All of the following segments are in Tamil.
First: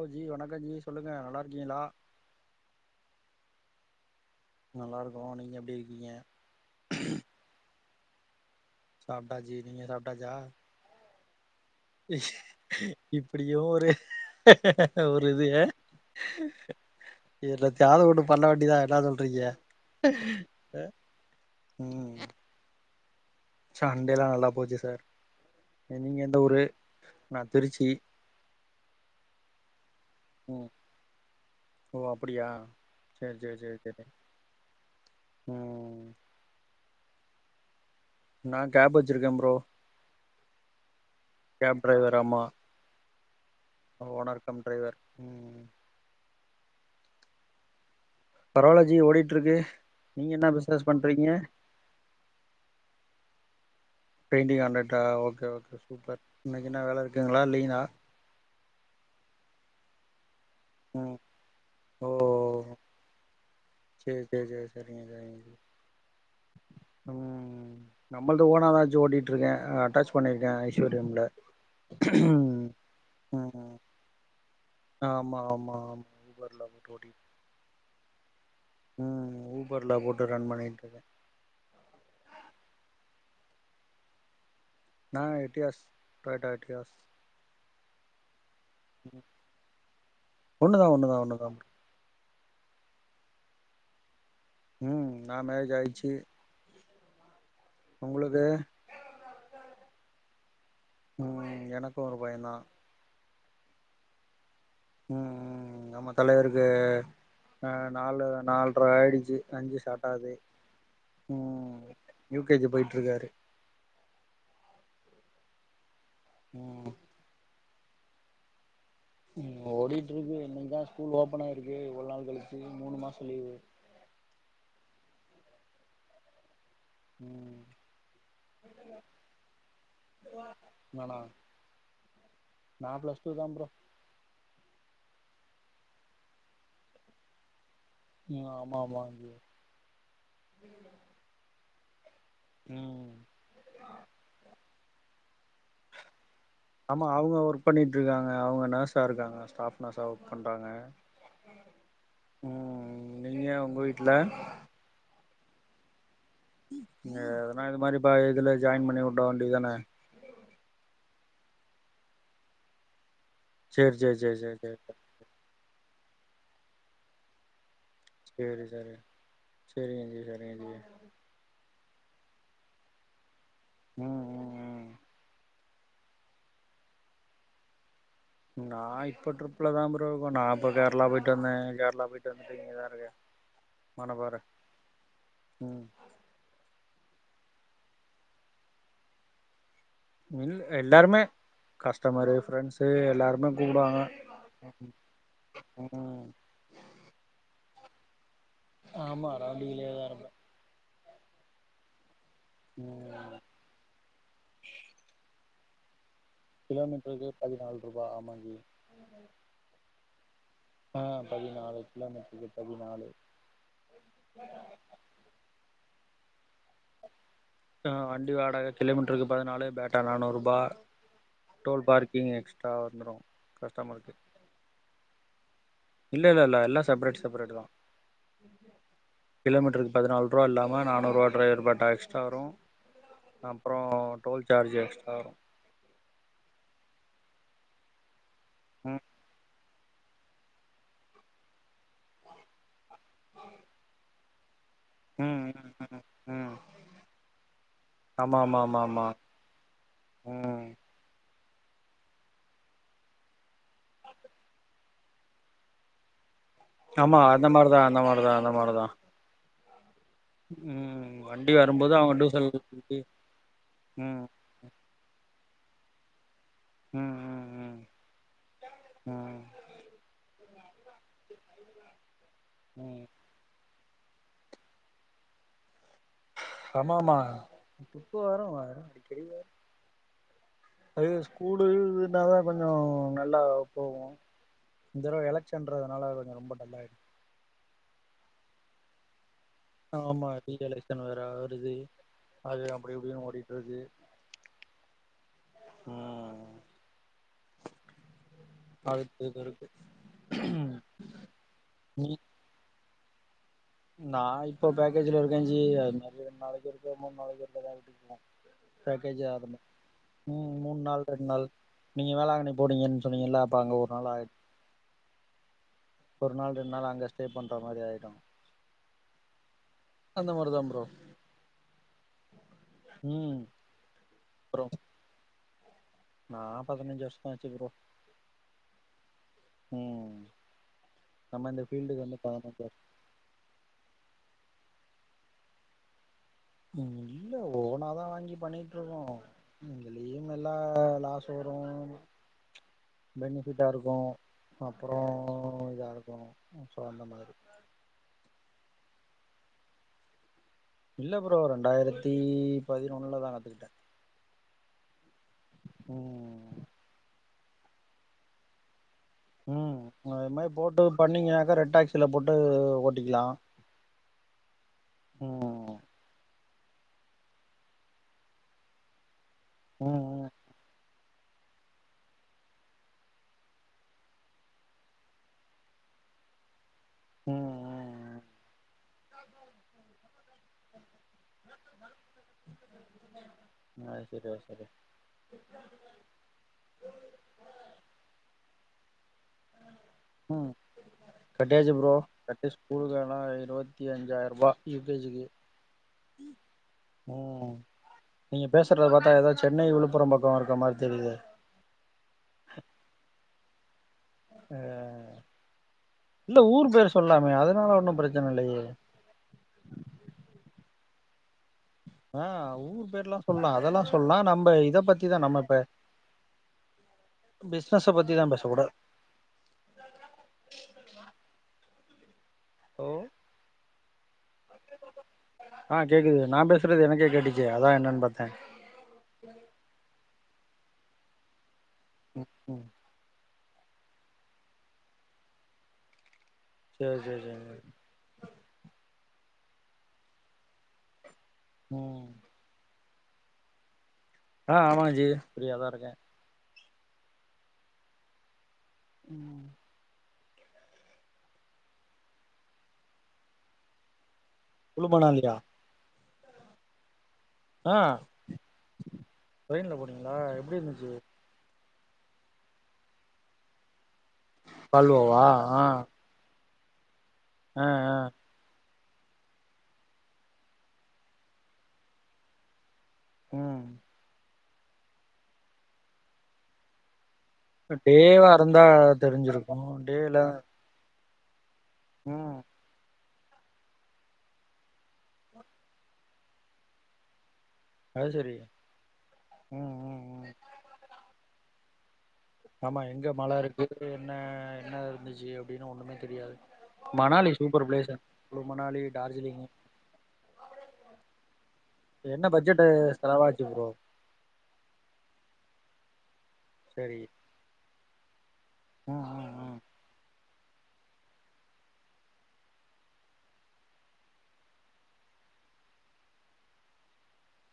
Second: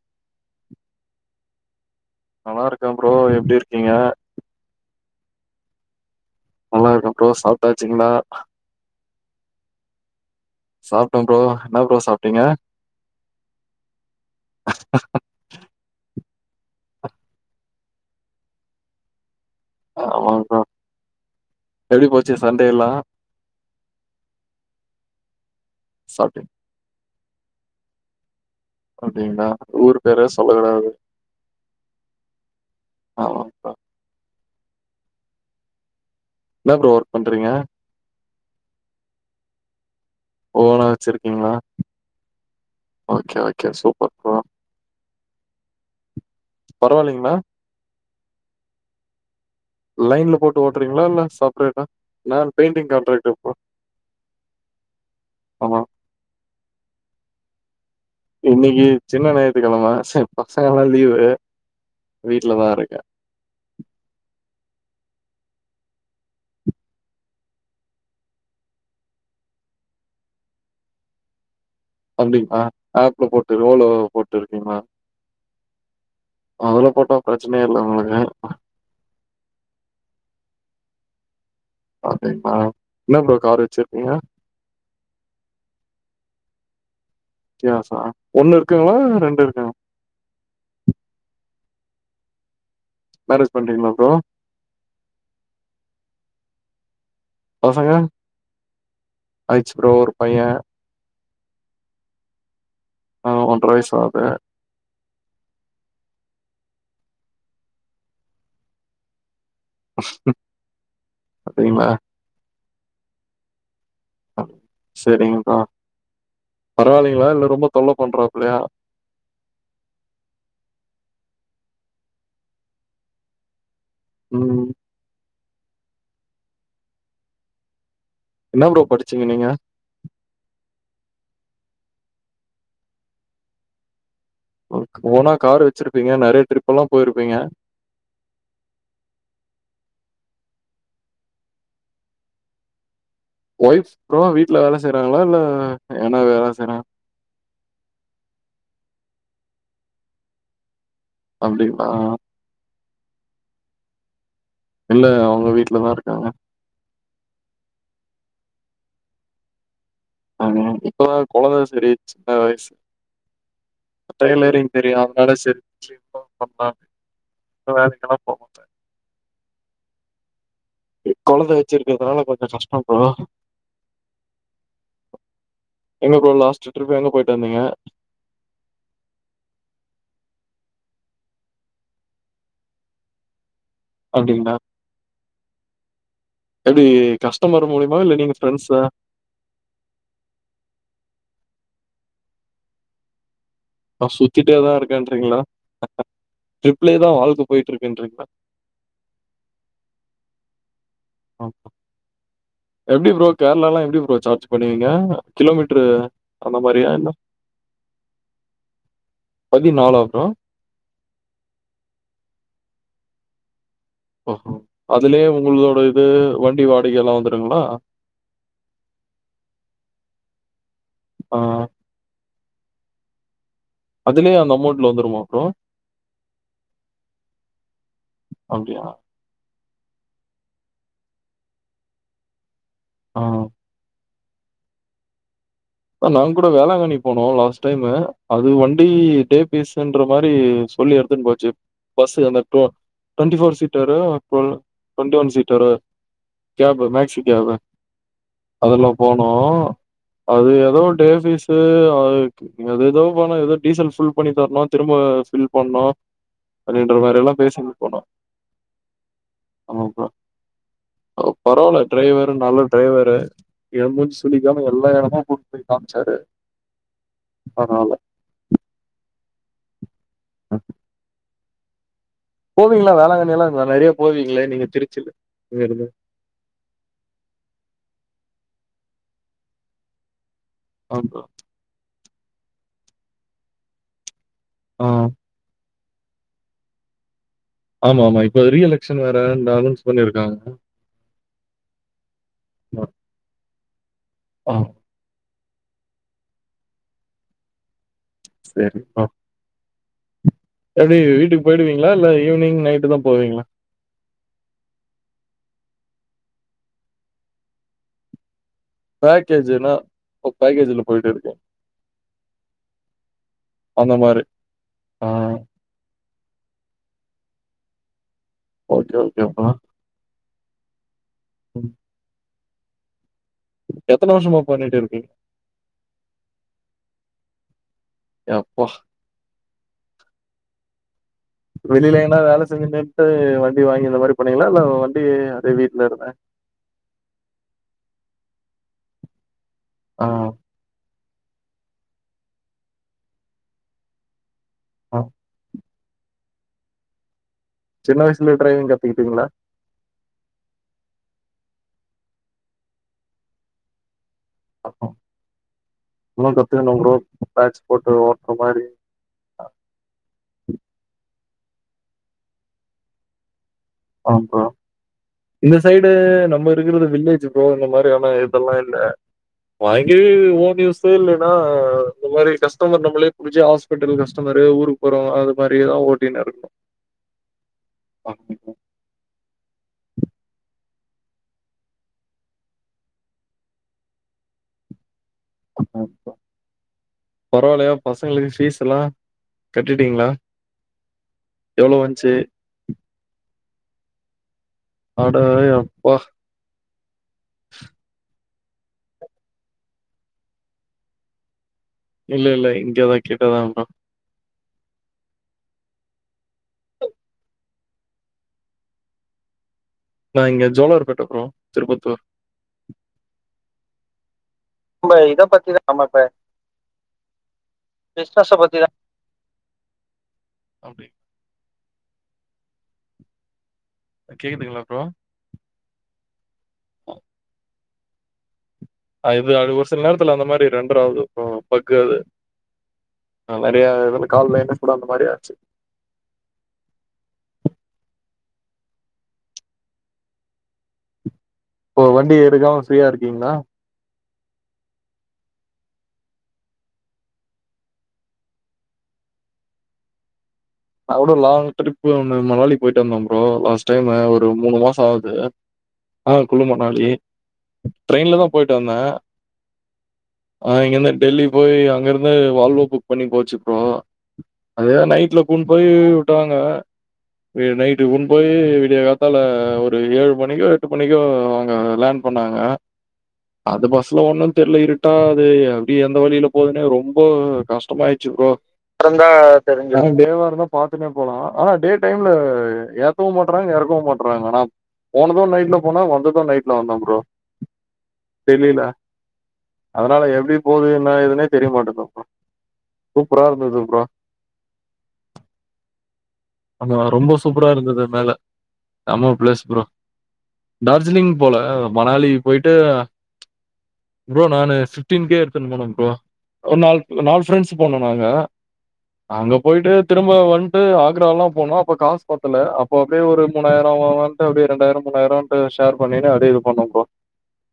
ஓ ஜி வணக்கம் ஜி சொல்லுங்க நல்லாருக்கீங்ளா நல்லாருக்கே ப்ரோ எப்டி இருக்கீங்க நல்லாருக்கோ நீங்க எப்டி இருக்கீங்க நல்லாருக்கே ப்ரோ சாப்ட்டாச்சுங்ளா சாப்டாச்சி நீங்க சாப்டாச்சா சாப்ட்டே ப்ரோ இன்னா ப்ரோ சாப்ட்டீங்க இப்டியு ஒரு ஒரு து என்னத்தயாவது ஒன்னு பண்ண வேண்டியது தா என்ன சொல்றிங்க ஆமா ப ம் சண்டேயெல்லா சண்டையெல்லா நல்லா போச்சு சார் நீங்க எந்த சாப்ட்டீங் ஊரு நா திருச்சி அப்டிங்ளா ஊரு பேறே ம் சொல்லக்கூடாது ஆமாங்க்கா கேட்டே ம் என்னா ப்ரோ ஒர்க் பண்றீங்க நா கேப் வெச்சிருக்கே ப்ரோ ஓனா வெச்சிருக்கீங்ளா கேப் டிரைவர் ஆமா ஓகே ஓகே சூப் ஓனர் கம் டிரைவர் ம் பரவால்லைங்ளா பரவால்ல ஜி ஓடிட்ருக்கு லைன்ல போட்டு ஓட்றீங்களா இல்ல செப்ரேட்டா நா பெயிண்டிங் கண்ட்ராக்டர் ப்ரோ பெயின்டிங் காண்ட்ராக்ட்டா ஓகே ஓகே ஆமா சூப்பர் இன்னைக்கு என்ன வேல இருக்குங்களா இல்லிங்ளா இன்னைக்கு சின்ன ஞாயித்து கெழம சோ பசங்கல்லா ம் லீவு வீட்லதா இருக்கே சேர் சேரி சேரி சேரிங்க சேரிங்க ம் நம்மள்து ஓனா வெச்சி ஓட்டிட்ருக்கே அட்டாச் பண்ணிருக்கே ஐஸ்வர்யம்ல அப்டிங்ளா ம் ஆப்ல போட்டு ஓலோ போட்டுருக்கீங்களா ஆமா ஆமா ஆமா ஊபர்ல தா லீவ போட்டா பிரச்சனையே இல்ல உங்களுக்கு ம் ஊபர்ல போட்டு ரன் பண்ணிட்ருக்கே அப்டிங்ளா என்ன ப்ரோ கார் வெச்சிருக்கீங்க நா எட்டியாஸ் டொயோட்டா எட்டியாஸ் எட்ரியாசா ஒண்ணுருக்குங்ளா ரெண்டு இருக்கா ஒண்ணு தா ஒண்ணு தா ஒண்ணு தா ப்ரோ மேரேஜ் பண்றீங்களா ப்ரோ ம் நா மேரேஜ் ஆயிச்சி பசங்க ஆயிச்சு ப்ரோ ஒரு பைய்யே ம் எனக்கு ஒரு பையந்தா ஆ ஒன்ர வயசாகுது ம் நம்ம தலைவருக்கு அ நாலு நால்ர ஆயிடுச்சு அஞ்சு சாட்டாது ம் அப்டிங்களா யூ கே ஜி போய்ட்டுருக்காரு செரிங் ப்ரோ ம் பரவால்லைங்களா இல்ல ரொம்ப தொல்ல பண்றாப்பலையா ம் ஓடிட்ருக்கு இன்னைக் தா ஸ்கூல் ஓப்பனு ஆயிருக்கு இவ்ள நாள் கழிச்சி மூணு மாசோ லீவு ம் ம் என்னா ப்ரோ படிச்சீங்க நீங்க நானா நா பிளஸ் டூ தாம் ப்ரோ [unintelligible] ஓனா கார் வெச்சிருப்பீங்க நெறையா ட்ரிப்பெல்லா போயிருப்பீங்க ம் ஆமாமாம் ப்ரோ ம் ஒய்ஃப்ஸ் ப்ரோ வீட்ல வேல செய்றாங்ளா இல்ல எதனா வேல செய்றாங் ஆமா அவுங்க ஒர்க் பண்ணிட்ருக்காங்க அவுங்க நர்ஸா இருக்காங்க ஸ்டாஃப் நர்ஸா ஒர்க் பண்றாங்க அப்டிங்ளா ம் நீங்க உங்க வீட்ல இல்லங்க அவுங்க வீட்லதாருக்காங்க அ எதனா இது மாரி பா இதுல ஜாயின் பண்ணி வுட்ற வேண்டிய தான ஆ இப்பதா கொழந்த செரி சின்ன வயசு சேரி சேரி சேரி சேரி டெய்லரிங் சேரி தெரியு வேல செய்ற [inaudible] சேரி சேரி சேரிங்க ஜி சேரிங்க ஜி கொழந்த வச்சிருக்கறதுனால கொஞ்சோ கஷ்டோ ப்ரோ ம் ம் ம் எங்க ப்ரோ ஒரு லாஸ்ட் ட்ரிப் எங்க போய்ட்டு வந்தீங்க நா இப்போ ட்ரிப்ல தா ப்ரோ இருகோ நா இப்ப கேரளா போய்ட்டு வந்தேன் கேரளா போய்ட்டு வந்துட்டு இங்கே தாருக்கே அப்டிங்ளா ம் எப்டி கஸ்டமர் மூலமா இல்ல நீங்க ஃப்ரெண்ஸா இல்ல எல்லாருமே கஸ்டமரு ஃப்ரெண்ஸ்சு எல்லாருமே கூப்டுவாங்க நா சுத்திட்டே தாருக்கேன்றிங்ளா ம் ட்ரிப்ல தா வாழ்க்க போய்ட்டுருக்குன்றீங்ளா ஆமா ரவுன்டிங்ல ஏ தாருந்தே ஆ எப்டி ப்ரோ ம் கேரளல்லா எப்டி ப்ரோ சார்ஜ் பண்ணுவீங்க கிலோ மீட்டரு கிலோ மீட்டருக்கு பதினாலு ரூபா ஆமாங்ஜீ பதினாலா ப்ரோ ஆ பதினாலு கிலோமீட்டருக்கு பதினாலு ஓ ஹோ அதுலயே உங்களோட இது வண்டி வாடகை எல்லா வந்துருங்ளா வண்டி வாடக கிலோமீட்டருக்கு பதினாலு பேட்டா நானூறு ரூபா ம் டோல் பார்கிங் எக்ஸ்ட்ரா வந்துரு கஸ்டமர் பே அந்த அமௌண்ட் வந்துருமா ப்ரோ இல்லல்ல இல்ல எல்லா செப்ரேட் செப்ரேட் தா அப்டியா கிலோமீட்டருக்கு பதினாலு ரூவா இல்லாம நானூரூவா டிரைவர் பேட்டா எக்ஸ்ட்ரா வரு ஆ அப்றோ டோல் சார்ஜ் எக்ஸ்ட்ரா வரு நாங் கூட வேளாங்கண்ணி போனோ லாஸ்ட் டைமு அது வண்டி ம் டே பீஸ் ன்ற மாரி சொல்லி எடுதுன் போச்சு பஸ் அந்த டு ட்வெண்டி போர் சீட்டரு வரு டுவென்டி ஒன் சீட்டரு ம் ம் ம் கேப் மேக்சி கேப் ஆமா ஆமா ஆமா அதுல ஆமா போனோ அது ம் எதோ டே பீஸ் அத இக் நீ ஏதேதோ பணம் ஏதோ டீசல் ஃபில் பண்ணி தரணு திரும்ப ஃபில் பண்ணு அப்டின்ற ஆமா மாரில்லா அந்த பேசின் மாரிதா அந்த போனோ மாரிதா அந்த மாரிதா ஆமாப்பா ம் வண்டி பரவால்ல வரும்போது அவங்க டிரைவரு டூசல் நல்ல டிரைவரு எ முஞ்சி ம் சுழி ஏனா எல்லா எடமு காம்ச்சாரு ம் ம் ம் பரவால்ல ம் போவிங்ளா ம் வேளாங்கண்ணி எல்லா நெறைய போவீங்களே நீங்க திருச்சில இங்கேருந்து ஆமாம்மா அப்பப்ப வரு அடிக்கடி வரு அது ஆமா ஸ்கூலு இதுனா தா கொஞ்சோ நல்லா போகு ஆ. இந்த தடவ எலக் ன்றதுனால அதுங்க ரொம்ப டல்லாயிடு ஆமா ஆமா இப்ப ரீ எலக்சன் வேற இருந்தாலும் ஆமா ரீ எலக்ஸன் வேற வருது அது அப்டி இப்டின் ஓடிட்டுருக்கு அ ம் சரி. ஆ. அழுத்து கரு எப்டி வீட்டுக்கு போய்டுவிங்ளா இல்ல நீ ஈவ்னிங் நைட்டு தா போவீங்ளா நா இப்ப பேக்கேஜ்ல இருக்கேன் ஜி அது மாரி ரெண் நாளைக்கு ஒருக்க மூணு நாளைக்கு ஒருக்க தான் வீட்டுக் போவோ பேக்கேஜ் ஆரமோ பேக்கேஜ்னா ஓ ம் மூணு பேக்கேஜ்ல நாள் போயிட்டு ரெண் இருக்கீங்க. நாள் நீங்க வேளாங்கண்ணி போடீங்கன்னு சொன்னீங்கல்ல அப்ப அங்க ஒரு அந்த நாள் மாரி. ஆய்டு ஆ ஒரு நாள் ரெண்டு நாள் அங்கே ஸ்டே பண்ணுற மாரி ஆய்டும் ஓகே ஓகே பா அந்த மாரி தான் ப்ரோ ம் ம் எத்தன வருஷமா ப்ரோ பண்ணிட்டு இருக்கீங் நா பதினஞ்சு வருஷமா ஆச்சு ப்ரோ யப்பா ம் நம்ம இந்த ஃபீல்டுக்கு வந்து பதினஞ்சி வருஷ் போய் வண்டி வாங்கி இந்த மாரி பண்ணீங்ளா இல்ல வண்டி அதே வீட்ல இருந்த ம் இல்ல ஓனாதான் வாங்கி பண்ணிட்டுருக்கோம் இந்த ஆ, லீமெல்லா லாஸ்ட் அப்றோ பெனிஃபிட்டா இருக்கும் அப்றோ ஆ. இதா இருக்கணும் சோ அந்த மாரி சின்ன வயசுல டிரைவிங் கத்துக்கிட்டீங்ளா இல்ல ப்ரோ ரெண்டாயிரத்தி பதினொன்னுலதான் கத்துக்கிட்டேன் ஆ. இன்னும் ம் கத்துகனுங் ப்ரோ பேஜ் போட்டு ஓட்டுற மாரி ம் அது மாரி போட்டு பண்ணீங்னாக்கா ரெட் டாக்சில போட்டு ஓட்டிக்கலா ஆ ப்ரோ இந்தஸ் ம் சைடு நம்ம இருக்றது வில்லேஜ் ப்ரோ இந்த மாரியான இதெல்லா இல்ல ம் வாங்கி ம் ஓன்யூஸ் க்கு இல்லனா இந்த மாரி கஸ்டமர் நம்ளே புடிச்சி ஹாஸ்பிட்டல் கஸ்டமரு ஊருக்கு போறோம் அது மாரி தான் ஓட்டினு இருக்க ம் ம் ம் ஆ செரி வர சொல்லு அப்ப பரவாயில்லையா பசங்களுக்கு ஃபீஸ் எல்லா கெட்டிட்டீங்ளா கெட்டியாச்சி ப்ரோ கெட்டி ஸ்கூலுக்கு எல்லா இருவத்தி அஞ்சாயிருபா யு கே ஜி அட கு அப்பா! ம் நீங்க பேசுறத பாத்தா ஏதோ சென்னை விழுப்புரம் பக்கம் இருக்கற மாரி தெரிது இல்ல இல்ல இங்கதான் கிட்டதான் ப்ரோ ஆ இல்ல ஊர் பேர் சொல்லாமே அதனால ஒன்னும் பெரச்சன இல்லயே நா இங்க ஜோலார்பேட்ட ப்ரோ திருப்பத்தூர் ஆ ஊர் பேர்லா சொல்லா அதெல்லா சொல்லாம் நம்ப நம்ப இத பத்திதான் ஆமாப்பே பிசினஸ பத்திதா பிஸ்னஸ் பேசக்கூடாது பத்திதான் அப்டி ஓ கேக்குதுங்ளா ப்ரோ அ கேக்குது நான் பேசுறது எனக்கே கேட்டுச்சு அதா என்னன்னு பாத்தேன் அ இது ஒரு சில நேரத்துல அந்த மாரி ரெண்டர ஆவுது அ பக்கு அது ம் அ நெறைய இது கால்ல எனக்கூட அந்த மாரி ஆச்சு சேரி சேரி சேர் ஒ ம் வண்டி எடுக்காம ஃப்ரீயா இருக்கீங்ளா அ ஆமாங்ஜி ஃப்ரீயா தா இருக்கே ம் அவ்ளோ லாங் ட்ரிப் ஒன்னு மகாலி போயிட்டு வந்தோ ப்ரோ லாஸ்டைமு ஒரு ஒரு மூணு மாசோ குழு ஆவூது மணாலியா அ குழுமணாளி ஆ ட்ரெயின்ல தா போயிட்டு வந்தே ட்ரெயின்ல போனீங்களா ஆ எப்டி இருந்துச்சு இங்கருந்து டெல்லி போய் அங்கிருந்து வால்வோ புக் பண்ணி போச்சுக்றோ வால்வோவா போய் விட்டாங்க ஆ நைட்டுக்கு ஆ போயி போயி விடிய காத்தால ஒரு ஏழு மணிக்கோ எட்டு மணிக்கோ அவுங்க லேண்ட் பண்ணாங்க அது ம் பஸ்ல ஒண்ணு தெரில இருட்டா அது அப்டியே எந்த வழில போதுனே ரொம்ப கஷ்டமாய்டுச்சு டேவா ப்ரோ இருந்தா தெரிஞ்சிருக்கு [unintelligible] டேல பாத்துட்டே போலா ஆனா டே டைம்ல ம் ஏத்த ஏத்தவு மாட்டறாங்க எறக்கவு மாட்றாங்க ஆனா போனது நைட்ல போனோ வந்தது நைட்ல வந்த ப்ரோ அது சரி தெரில ம் ம் அதனால ம் எப்டி போது என்ன ஏதுனே தெரிய மாட்டுது ஆமா எங்க மல இருக்கு என்ன என்ன இருந்துச்சு அப்டின்னு ஒண்ணுமே தெரியாது ஆமா ரொம்ப மணாலி சூப்பரா சூப்பர் இருந்தது பிளேஸ் மேல குளு மணாலி நம்ம டார்ஜிலிங் பிளேஸ் ப்ரோ டார்ஜிலிங் போல மணாலி என்ன போயிட்டு பட்ஜெட் செலவாச்சு ப்ரோ ப்ரோ நானு ஃபிப்டீன் கே எடுத்துன்னு போனே ப்ரோ ஒரு நா சரி நாலு ஃப்ரெண்ட்ஸ் போனோ நாங்க ம் ம் அவுங்க ம் போய்டட்டு திரும்ப வந்ட்டு ஆக்ராலா போனோ அப்போ காசு பத்தல அப்போ அப்டியே ஒரு மூணாயிரோ அப்டிய ரெண்டாயிரொ மூணாயிரொ ஷேர் பண்ணினு அப்டியே இது பண்ணோ ப்ரோ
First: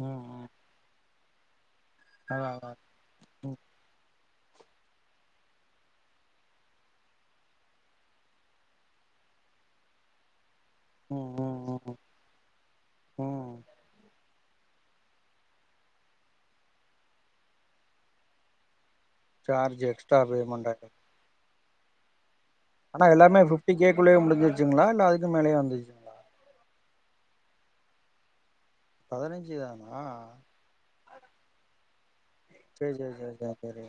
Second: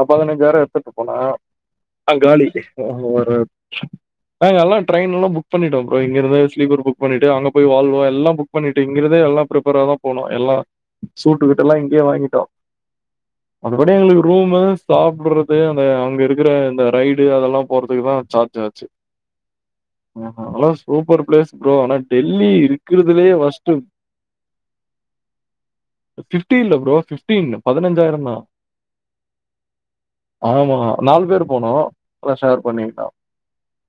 அ ம் ம் பதினஞ்சாய்ரொ எடுத்துட்டு போன அங்கலி அதா அதா ஒரு ம் நாங்கலலா ட்ரெயின் எல்லா புக் பண்ணிட்டோ ப்ரோ இங்க இருந்து [unintelligible] புக் பண்ணிட்டு அங்க போய் வால்வா எல்லா புக் பண்ணிட்டு இங்கிர்ந்து எல்லா பிரிப்பராதா போனோ எல்லா [unintelligible] ம் இதெல்லா ம் இங்கே வாங்கிட்டோ ம் மத்தபடி எங்களுக்கு ரூமு சாப்டறது அந்த அங்க இருக்கிற இந்த ரைடு அதெல்லா போறதுக்கு தா சார்ஜ் ஆச்சு சார்ஜ் எக்ஸ்ட்ரா அதா பேமெண்ட் ஆயிடு சூப்பர் பிளேஸ் ப்ரோ ஆனா டெல்லி இருக் ஆனா எல்லாமே பிப்டி கேக்குள்ளயே முடிச்சிச்சுங்ளா இல்ல அதுக்குமேலேயு வந்துச் பிப்டீ இல்ல ப்ரோ பிப்டின் பதினஞ்சாயிரதா பதினஞ்சு தானா ஆமா நாலு பேரு போனோ எல்லா ஷேர் பண்ணிட்தா சரி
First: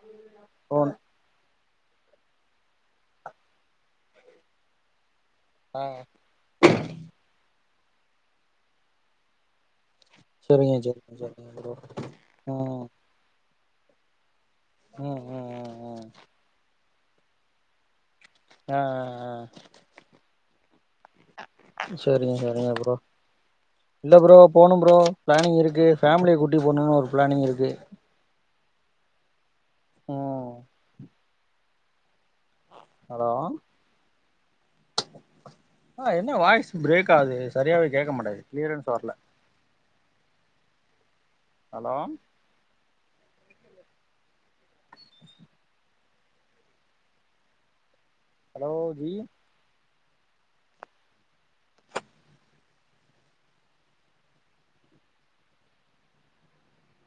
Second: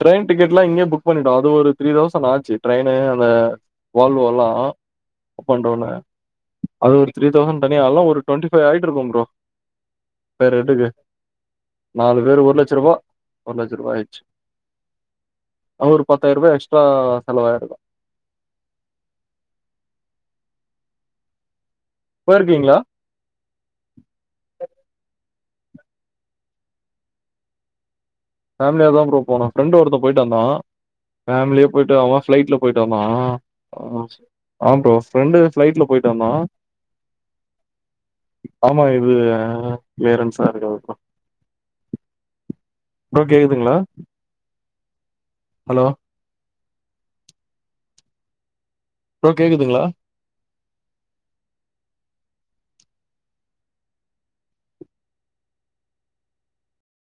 ட்ரெயின் டிக்கெட்லா இங்க புக் பண்ணிட்டோ அது ஒரு த்ரீ தௌசண்ட் ஆச்சு ட்ரெயினு அந்த வால்வொல்லா அப் அண்ட் ஆ டவுன்னு அது ஒரு த்ரீ தௌசண்ட் தனியா ஆகு ஒரு டுவெண்ட்டி ஃபைவ் ஆயிட்டு இருக்கு ப்ரோ பேற சரிங்க ரண்டுக்கு சரிங்க சரிங்க ப்ரோ நாலு பேரு ஒரு ம் லட்சரூவா ஒரு லட்சருபா ஆயிடுச்சி ம் ம் ம் அவரு ம் பத்தாயிர ரூபாய் எஸ்டா செலவாயிர்க்கு அ அ அ செரிங்க செரிங்க போயிருக்கீங்களா? ப்ரோ இல்ல ப்ரோ போணு ப்ரோ பிளானிங் இருக்கு ஃபேமிலிய கூட்டி போணுனு ஒரு பிளானிங் இருக்கு ஃபேமிலியா தா ப்ரோ போன ஃப்ரண்ட் ஒருத்த போயிட்டு வந்தா ம் ஃபேமிலியா போயிட்டு அவ ஃபிளைட்ல போயிட்டு வந்தா ஹலோ ஆ ப்ரோ ஃபிரண்டு பிளைட்ல போயிட் என்னா வாய்ஸ் பிரேக் ஆவுது ஆமா இது கிளியர்ன்சா இருக்காது ப்ரோ அலோ ப்ரோ கேக்குதுங்ளா ஹலோ ஹலோ ஜி கேக்குதுங்ளா